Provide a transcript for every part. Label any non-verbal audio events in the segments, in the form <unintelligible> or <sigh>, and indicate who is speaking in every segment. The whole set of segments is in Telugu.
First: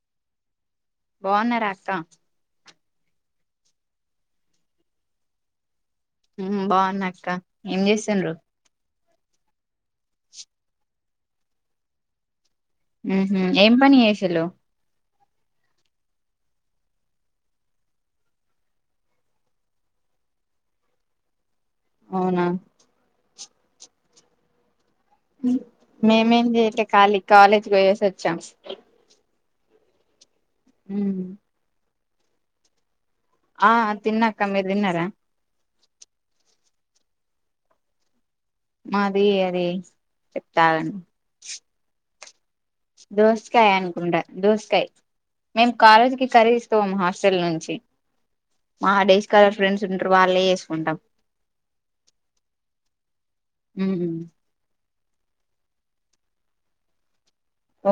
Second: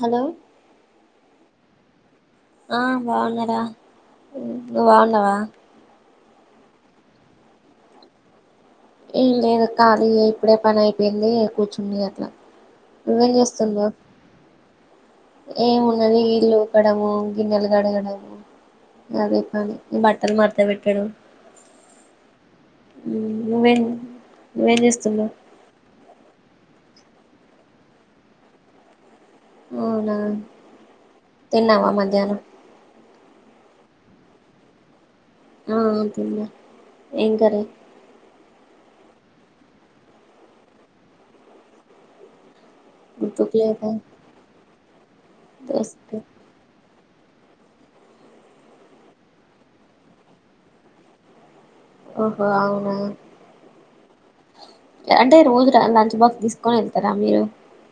Speaker 1: హలో
Speaker 2: బాన్నార అక్క
Speaker 1: ఆ బాగున్నారా నువ్వు బాగున్నావా
Speaker 2: హుమ్ బాగున్నాక్క ఏం చేసిండ్రు
Speaker 1: ఏం లేదు కాదు ఇప్పుడే పని అయిపోయింది కూర్చుంది అట్లా నువ్వేం
Speaker 2: ఉహు ఏం
Speaker 1: చేస్తున్నావ్
Speaker 2: పని చేసిరు
Speaker 1: ఏమున్నది ఇల్లు ఊకడము గిన్నెలు కడగడము అదే పనీ నబట్టలు మడత పెట్టడు
Speaker 2: అవునా
Speaker 1: మేం ఏం చేస్
Speaker 2: ఉ మేమేం చేయట్లే ఖాళీ కాలేజ్ పోయేసి వచ్చాం
Speaker 1: అవునా
Speaker 2: ఉమ్
Speaker 1: తిన్నావా మధ్యాహ్నం
Speaker 2: ఆ తిన్నాక్క మీరు తిన్నార
Speaker 1: ఆ తిన్న ఏం కర్రీ
Speaker 2: మాది అది చెప్తాను
Speaker 1: గుర్తుకు
Speaker 2: దోసకాయ
Speaker 1: లేదా
Speaker 2: అనుకుంటా దోసకాయ మేము కాలేజీ
Speaker 1: దోసకాయ
Speaker 2: కి కర్రీ తీసుకపోము హాస్ సెల్ నుంచి మా డేస్ కాలర్ ఫ్రెండ్స్ ఉంటారు వాళ్ళే చేసుకుంటాం
Speaker 1: ఓహో అవునా
Speaker 2: ఉమ్
Speaker 1: అంటే రోజు లంచ్ బాక్స్ తీసుకుని వెళ్తారా మీరు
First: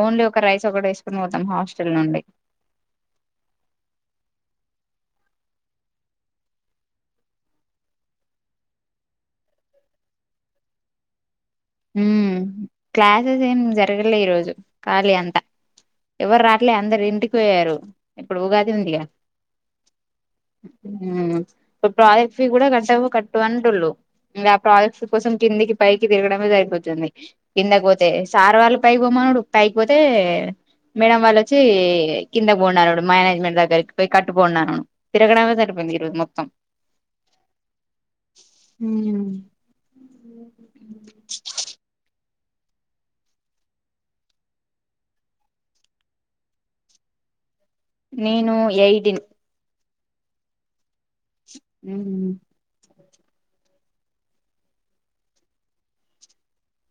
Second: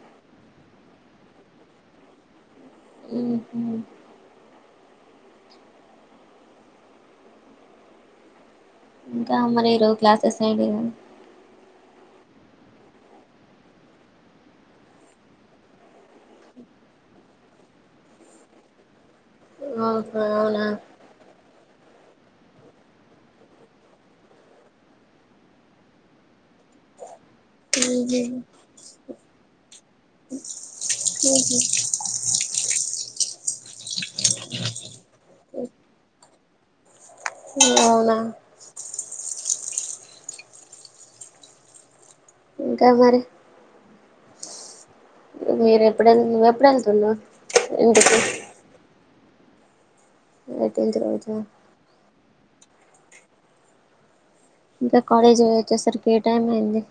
Speaker 2: ఓన్లీ ఒక రైస్ ఒకటి వేసుకుని పోతాం హాస్టల్ నుండి
Speaker 1: ఉహు ఇంకా మరి ఈరోజు క్లాసెస్ ఏంటి ఇగ
Speaker 2: హు క్లాసెస్ ఏం జరగలే ఈరోజు ఖాళీ అంతా ఎవరు రాట్లే అందరు ఇంటికి పోయారు ఇప్పుడు ఉగాది ఉందిగా
Speaker 1: కదా ఓహో అవునా
Speaker 2: ఉ ఇ ప్రాజెక్ట్ ఫ కూడా కట్ట కట్టు అంటళ్ళు ఆ ప్రాజెక్ట్స్ కోసం కిందికి పైకి తిరగడమే జరిగింది తుంది కిందకిపోతే సార్ వాళ్ళు పైపోమనుడు పైకి పోతే మేడం వాళ్ళొచ్చి కింద పోన్నాడు మేనేజ్మెంట్ దగ్గరికి పోయి కట్టుకున్నాను తిరగడమే సరిప్ మొత్తం
Speaker 1: అవునా
Speaker 2: ఉ
Speaker 1: ఇంకా మరి మీరు ఎప్పుడన ఎప్పుడు ఎళ్తున్నావు
Speaker 2: నేను ఏయి దిని
Speaker 1: ఎయిటీన్త్ రోజా
Speaker 2: ఉ
Speaker 1: ఇంకా కాలేజ్ అయి వచ్చేసరికి ఏ టైం అయింది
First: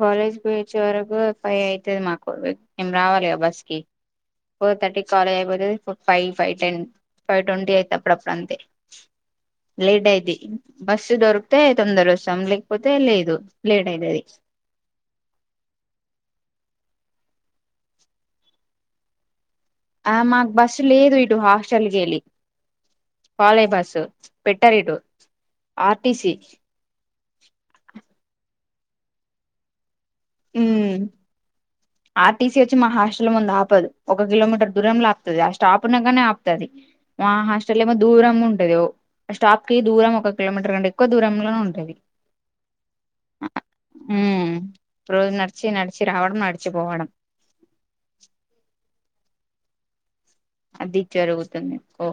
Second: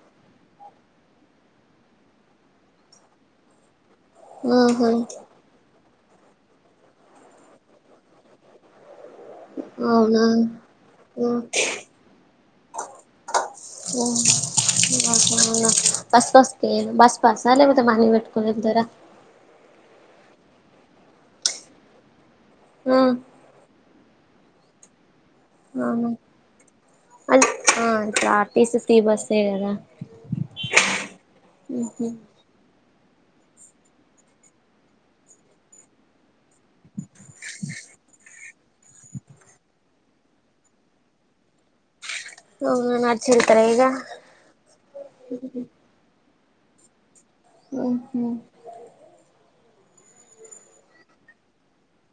Speaker 2: కాలేజ్కి వచ్చే వరకు ఫైవ్ అయితది మాకు మేము రావాలిగా బస్ కి ఫోర్
Speaker 1: ఆహా
Speaker 2: థర్టీ కాలేజ్ అయిపోతే ఫ five five ten five twenty అయితే అప్పుడు అప్పుడు అంతే లేట్
Speaker 1: అవునా అవునా
Speaker 2: అయిది బస్సు దొరికితే తొందర వస్తాం లేకపోతే లేదు లేట్ అయితది
Speaker 1: <inaudible> బస్సు వస్తే బస్ పాస లేకపోతే మనీ పెట్టుకుంటర
Speaker 2: ఆ మాకు బస్సు లేదు ఇటు హాస్టల్ కి వెళ్ళి
Speaker 1: ఆ
Speaker 2: కాలేజ్ బస్సు పెట్టారిటు ఆర్టీసి
Speaker 1: అన్ అ ఆర్టీసి సీ బస్సే కదా
Speaker 2: ఉమ్
Speaker 1: ఉహు
Speaker 2: ఆర్టీసీ వచ్చి మా హాస్ ము ఆపదు ఒక కిలోమీటర్ దూరంలో ఆపుతుది ఆ స్టాపునగానే ఆపుతుది మా హాస్టల్ దూ దూరం ఉంటది స్టాప్ కి దూరం ఒక కిలోమీటర్ కంటే ఎక్కువ దూరంలోనే ఉంటది
Speaker 1: అవు న నా ఆచ్చరితార ఈగ
Speaker 2: ఉమ్ రోజు నడిచి నడిచి రావడం నడిచి పోవడం
Speaker 1: ఓహో
Speaker 2: అదిచ్చరుగుతుంది కో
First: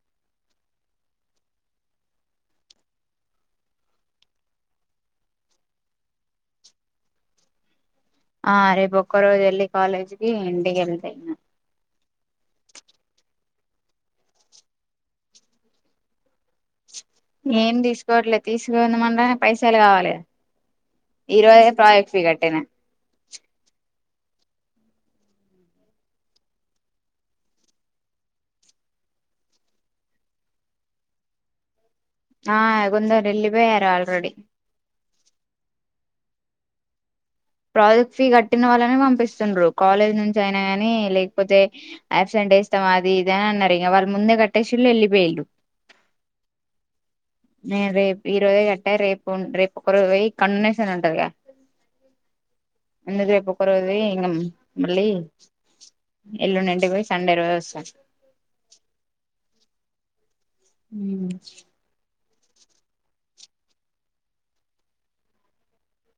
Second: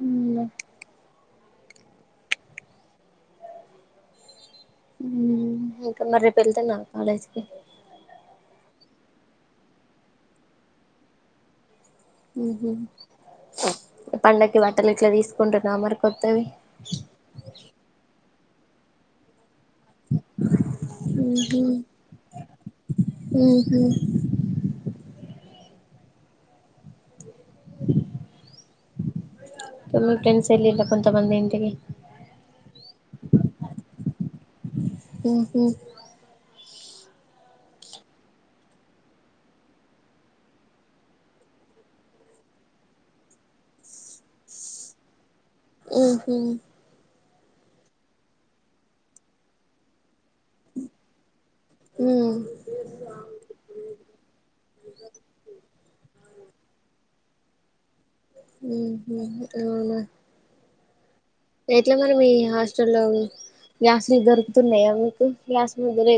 Speaker 1: అ ఇకా మరిేపు వెళ్తున్నా కాలేజ్కి
Speaker 2: ఆ రేపు ఒక్క రోజు వెళ్ళి కాలేజ్కిి ఇంటికి వెళ్తాయిన
Speaker 1: పండకి బట్టలు ఇట్లా తీసుకుంటున్నా మరికత్తవి
Speaker 2: ఏం తీసుకోవట్లేదు తీసుకోందమంట పైసలు కావాలిదా ఈరోజ
Speaker 1: ఉహు
Speaker 2: ప్రాజక్వి కట్టినా
Speaker 1: ఉహు త ఫ్రెండ్స్ ఎళ ఇ కొంత మంది ఇంటికి
Speaker 2: ఆ కొందరు వెళ్ళిపోయారు ఆల్రెడీ
Speaker 1: ఉఓహఓ
Speaker 2: ప్రాజెక్ట్ ఫీ కట్టిన వాళ్ళనే పంపిస్తు్రు కాలేజ్ నుంచి అయిన కాగానీ లేకపోతే అసెంట్ అేస్తాం అది ఇద అని అన్నారు ఇక వాళ్ళు ముందే కట్టేసిళ్ుళ్ళిపోయు
Speaker 1: ఆహ
Speaker 2: నేను రేపు ఇరువది కట్ట రేపు రేపు ఒక వ కన్నున్నే సన్నంటక
Speaker 1: ఉ
Speaker 2: ఎందుదిే పకర్ అది ఇంగ మళ్ళీ ఎల్లుండింటికి పోయి సండే రోజ వస్తాను
Speaker 1: అ
Speaker 2: ఉ
Speaker 1: ఎట్లా మన మీ హాస్టల్లో లో గ్లాస్లు దొరుకుతున్నాయా మీకు గ్లాస్ ముర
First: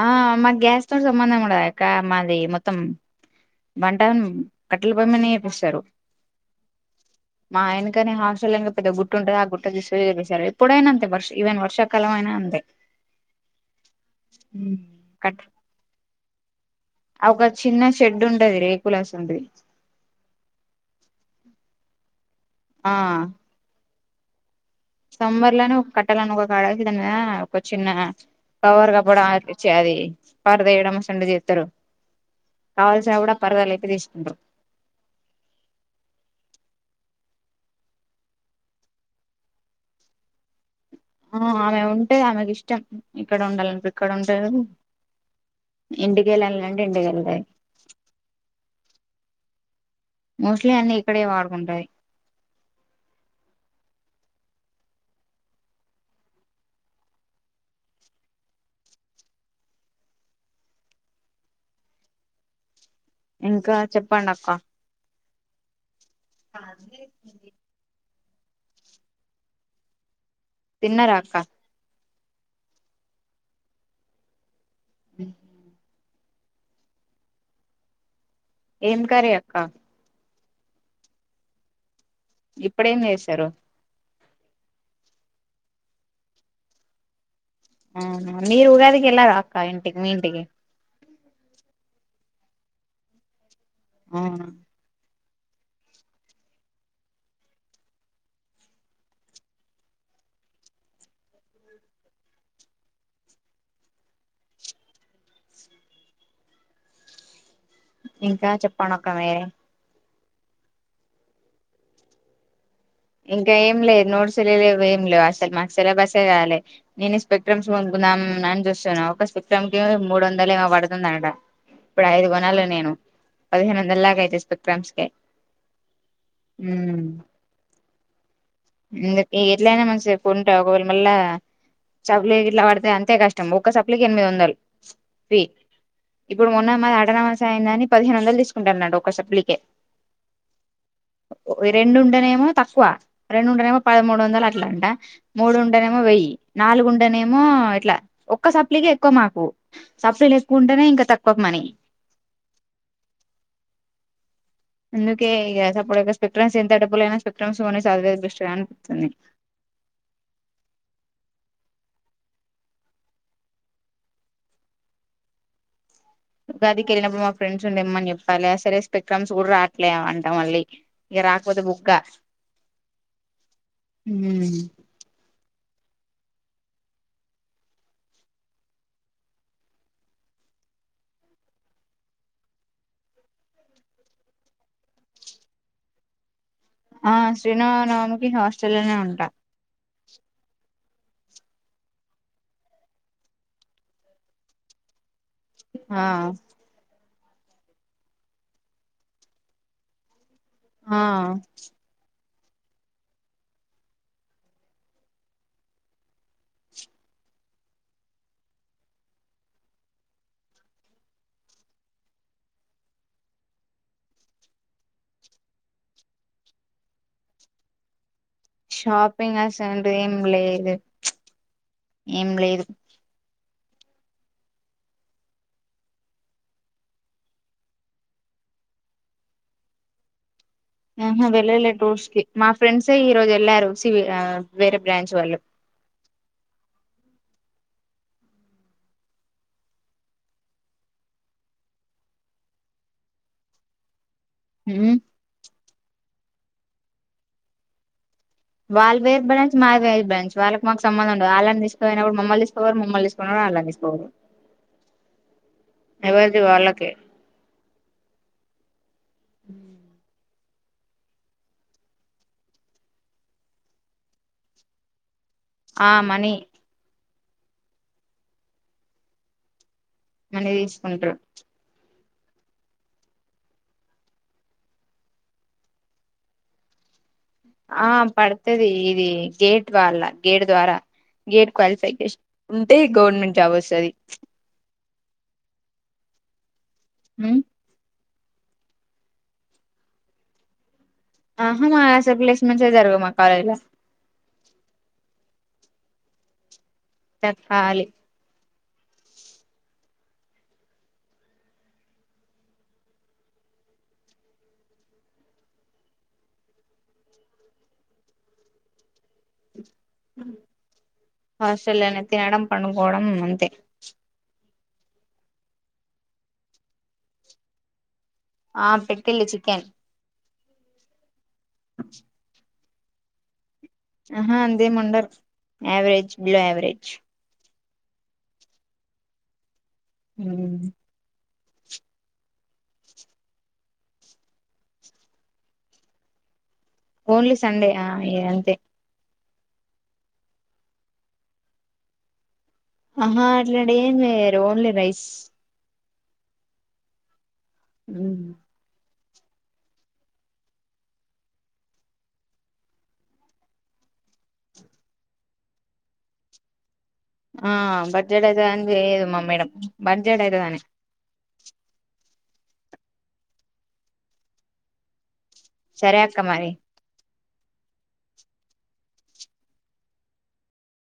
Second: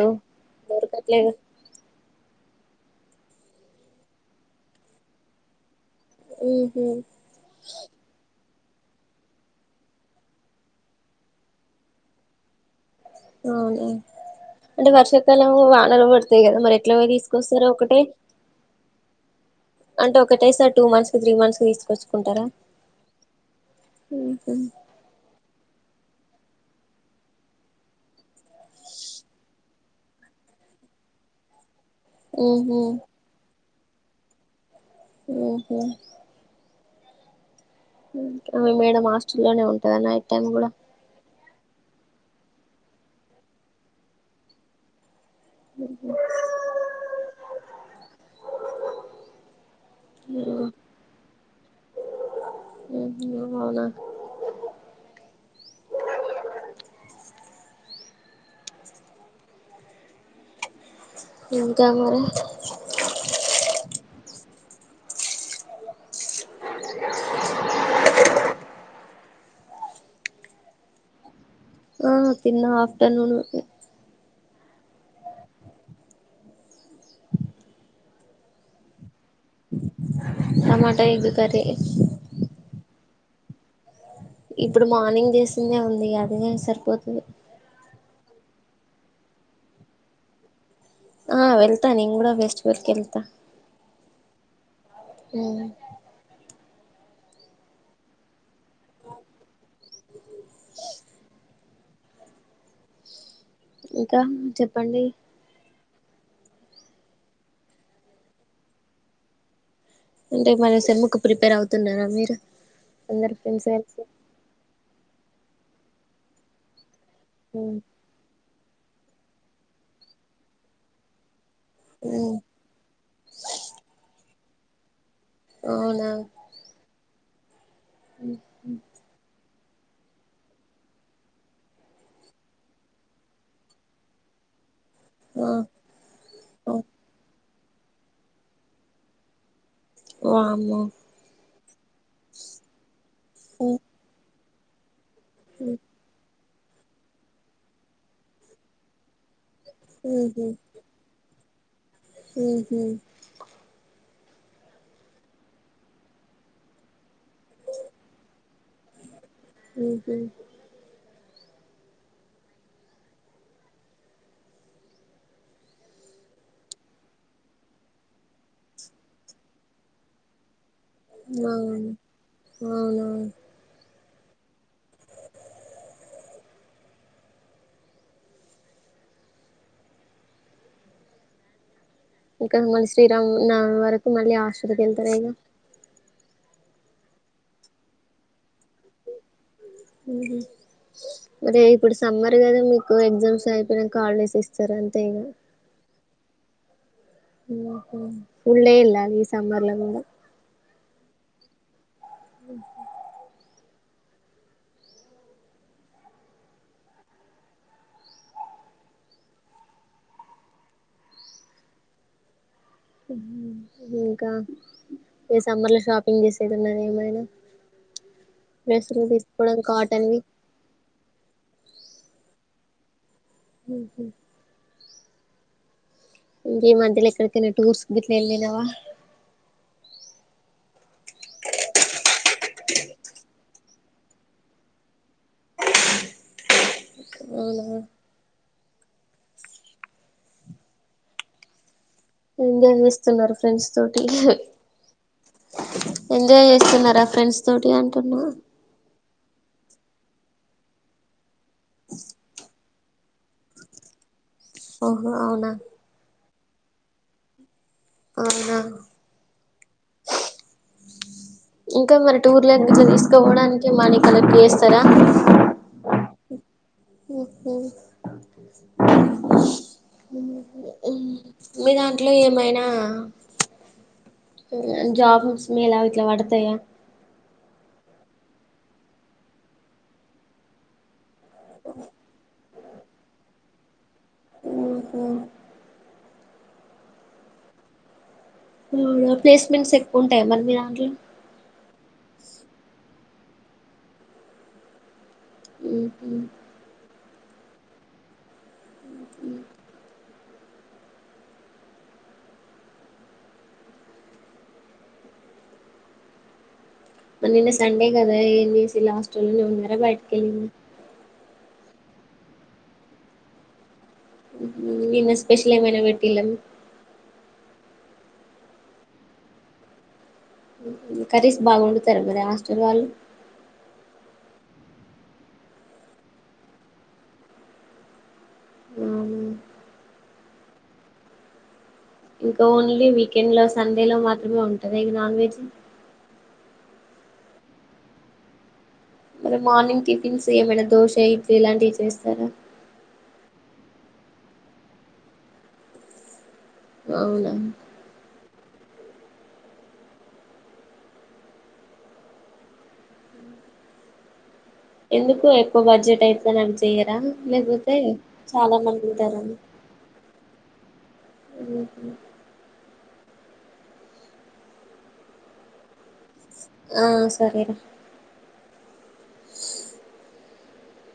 Speaker 2: ఆ మా గ్యాస్తోో సంబంధం కూడాక్క మాది మొత్తం వంట కట్టెల పయిమ ఏపిస్తారు
Speaker 1: ఉహు
Speaker 2: మా ఆయనకనే హాస్టల్ ఏదో గుట్ ఉంటుో ఆ గుట్ట తీసుసారు ఎప్పుడై అంతే వర్షవన్ వర్షాకాలంయినా అంతే
Speaker 1: అంటే
Speaker 2: కట్
Speaker 1: వర్షకాల వానర పడుత మరి ఎట్లా పోయి
Speaker 2: ఒక
Speaker 1: తీసుకొస్తారు
Speaker 2: చిన్న
Speaker 1: ఒకటే
Speaker 2: షెడ్ ఉంటది రేకులాస్ ఉంటది
Speaker 1: అంటే ఒకటైసారి టూ మంత్స్ కి త్రీ మంత్స్ కి తీసుకొచ్చుకుంటారా
Speaker 2: ఆ
Speaker 1: ఇ
Speaker 2: సమ్మర్ లో ఒక కట్టాలని ఒక కాడాల్సిదా ఒక చిన్న కవర్గాప్పు ఆచ్చ అది పరద ఏడమ సండు చేస్తారు
Speaker 1: ఉహు
Speaker 2: కావాల్సిన కూడా పరదాలుయిపో తీసుకుంట్రారు
Speaker 1: ఓహో అవి మేడం హాస్టల్లోనే ఉంటదన్న ఎ టైం కూడా
Speaker 2: ఆ ఆమె ఉంటే ఆమెకి ఇష్టం ఇక్కడ ఉండాలంటడు ఇక్కడ ఉండేది ఇంటికి వెళ్ళాలింటే ఇంటికెళ్ళదాయి
Speaker 1: ఉహు
Speaker 2: మోస్ట్లీ అన్నిీ ఇక్కడే వాడుకుంటాయి
Speaker 1: అవునా ఇంకా మరి
Speaker 2: ఇంకా చెప్పం అక్క తిన్నరా అక్క
Speaker 1: ఆ తిన్న ఆఫటర్నూన్
Speaker 2: ఏం కర్రి అక్క
Speaker 1: టమాటా ఎగ్ కర్రి
Speaker 2: ఇప్పుడేం చేసారు
Speaker 1: ఇప్పుడు మార్నింగ్ చేసిందే ఉంది అది సరిపోతుది
Speaker 2: ఆ మీరు ఉగాదికి ఎలాార అక్క ఇంటికి మీ ఇంటికి
Speaker 1: ఆ వెళ్తా నేను కూడా ఫెస్టివల్ కి వెళ్తా
Speaker 2: అవునా
Speaker 1: ఉ <unintelligible> ఇంకా చెప్పండి
Speaker 2: ఇంకా చెప్పండి అక్క మీరె
Speaker 1: అంటే మన సేమ్ముకు ప్రిపేర్ అవుతున్నారా మీరు అందరు
Speaker 2: ఇంకా
Speaker 1: ఫ్రెండ్స్
Speaker 2: ఏం
Speaker 1: కలిసి
Speaker 2: లేదు నోట్స్ లేవు ఏం లేవు అసలు మాకు సిలాబస్ ఎ కాలే, నేను స్పెక్ట్రమ్కుందాం అని చూస్తాను ఒక స్పెక్ట్రమ్ కి మూడు వందలు ఏమో పడుతుందట, అ ఇప్పుడు ఐదు కోనాల నేను పదిహేను వంద లాగా అయితే స్పక క్రామ్స్కి
Speaker 1: అవునా
Speaker 2: ఎందుకు
Speaker 1: <unintelligible>
Speaker 2: ఎట్లయినా మంచిదె కొంటా ఒకవేళ మళ్ళా సప్లై ఇట్లా పడితే అంతే కష్టం ఒక్క సప్లైకి ఎనిమిది వందలు, ఫి ఇప్పుడు కొన్న మన అడనా యని పదిహేను వందలు తీసుకుంటారు అన్నాడు ఒక సప్లికె
Speaker 1: వామ్మో
Speaker 2: రెండుండనేమో తక్కువ రెండుండనేమో పదమూడు వందలు అట్లా అంట మూడుండనేమో వెయ్యి నాలుగుండనేమో ఇట్లా ఒక్క సప్లికి ఎక్కువ మాకు సప్లీ
Speaker 1: ఉహు
Speaker 2: ఎక్కువ ఉంటేనే ఇంకా తక్కువ మనీ
Speaker 1: ఉహు
Speaker 2: అందుకే ఇక సపో్ స్పెక్ట్రమ్స్ ఎంత డబ్బులైయినా స్పెక్ట్రమ్స్ కొన్ని చదువుడు బెస్ట్ కదా అనిపిస్తుంది,
Speaker 1: ఉహు
Speaker 2: ఉగాది కి వెళ్ళినప్పుడు మా ఫ్రెండ్స్ని తెమన్ని చెప్పాలి, అసలే స్పెక్ట్రామ్స్ కూడా రాట్లే అంటం మళ్ళీ ఇగా రాకపోతే బుగ్గ
Speaker 1: అవును అవునా
Speaker 2: హు
Speaker 1: ఇంకా మళ్ళీ శ్రీరామ్ నవమి వరకు మళ్ళీ హాస్టల్ కి వెళ్తా నేను
Speaker 2: ఆ శ్రీరామనవమి కి హాస్టల్నే ఉంటా
Speaker 1: ఉహు మరి ఇప్పుడు సమ్మర్ కదా మీకు ఎగ్జామ్స్ అయిపోయినాకా హాలిడేస్ ఇస్తారు అంతే ఇక
Speaker 2: ఆ
Speaker 1: ఊళ్లే ఇల్ ఈ సమ్మర్ల ఉ కూడా
Speaker 2: ఆ
Speaker 1: <unintelligible> ఇంకా ఏ సమ్మర్ లో షాపింగ్ చేసేది ఉన్నది ఏమైనా
Speaker 2: <unintelligible>
Speaker 1: డ్రెస్సులు
Speaker 2: షాపింగ్
Speaker 1: తీసుకోవడం
Speaker 2: అసంట ఏం
Speaker 1: కాటన్వి
Speaker 2: లేదు ఏం లేదు
Speaker 1: ఉహు ఇకా మధ్యలో ఎక్కడికనే టూర్స్ కి గిట్ల వెళ్లినవా,
Speaker 2: ఆహా వెళ్ళలే టూర్స్ కి మా ఫ్రెండ్సే ఈ రోజు వెళ్ళారు సివి వేరే బ్రాంచ్ వాళ్ళు <unintelligible>
Speaker 1: అవునా ఎంజాయ్ చేస్తున్నారు ఫ్రెండ్స్ తోటి
Speaker 2: ఉ
Speaker 1: ఎంజాయ్ చేస్తున్నారా ఫ్రెండ్స్ తోటి అంటున్నా
Speaker 2: వాళ్ళ వేరు బ్రాంచ్ మాది వేర్ బ్రాంచ్ వాళ్ళకి మాకు సంబం ఉండందు వాళ్ళని తీసుకు పోయిప్పుడు మమ్మల్ని ఇ టూర్ మమ్మల్ని తీస్కా పోయినపుడు వాళ్లని తీసుకపోరు,
Speaker 1: ఓహో అవునా
Speaker 2: ఎవరిది వాళ్ళకె
Speaker 1: అవునా
Speaker 2: ఊ
Speaker 1: ఇంకా మరి టూర్లగ్గర తీసుకోవడానికి మాణకలకి చేస్తారా
Speaker 2: ఆ మనీి
Speaker 1: ఆ
Speaker 2: మనీ తీసుకుంటారు
Speaker 1: మీ దాంట్లో ఏమైనా జాబ్స్ మేల వీట్లా వడతయ
Speaker 2: ఆ పడుతుది ఇది గేట్ వాళ్ల్ళ గేట్ ద్వారా గేడ్ క్వాలిఫికేషన్ ఉంటే గవర్నమెంట్ జాబ్ వస్తుంది హ
Speaker 1: ప్లేస్మెంట్స్ ఎక్కువ ఉంటాయి మరి మీ దాంట్లో
Speaker 2: ఆహా మా అస ప్లేస్మెంట్స్ జరుగు మా కాలేజ్ లో
Speaker 1: ఉ
Speaker 2: తకాలి
Speaker 1: నిన్న సండే కదా ఏం చేసి లాస్ట్ లోనే ఉన్నారా బయటకి వెళ్ళింది
Speaker 2: హాస్టల్నే త నడంం పడుకోవడం అంతే
Speaker 1: నిన్న స్పెషల్ అమనా వీటల
Speaker 2: ఆ పెట్టటిల్ చికెన్
Speaker 1: కరీసి బాగుండుతారు మరి హాస్టల్ వాళ్ళు
Speaker 2: ఆహా అందేమండరు యావరేజ్ బిలో యావరేజ్
Speaker 1: అవునా
Speaker 2: అ
Speaker 1: ఇంకా ఓన్లీ వీకెండ్ లో సండే లో మాత్రమే ఉంటది ఇక నాన్ వెజ్
Speaker 2: ఓన్లీ సండే ఆ అంతే
Speaker 1: మరి మార్నింగ్ టిఫిన్స్ ఏమైనా దోశ ఇడ్లీ ఇలాంటివి చేస్తారా
Speaker 2: ఆహా అలాే ఏం వయరు ఓన్లీ రైస్
Speaker 1: అవునా
Speaker 2: అ
Speaker 1: ఎందుకు ఎక్కువ బడ్జెట్ అయితే చెయాల
Speaker 2: ఆ
Speaker 1: లేకపోతే
Speaker 2: బడ్జెట్
Speaker 1: చాలా
Speaker 2: అయితదని
Speaker 1: మంది
Speaker 2: చేయదు మా
Speaker 1: ఉంటారండి
Speaker 2: మేడం బడ్జెట్ అయితదని
Speaker 1: అఓ
Speaker 2: సరే అక్క మరి
Speaker 1: ఆ సరేరా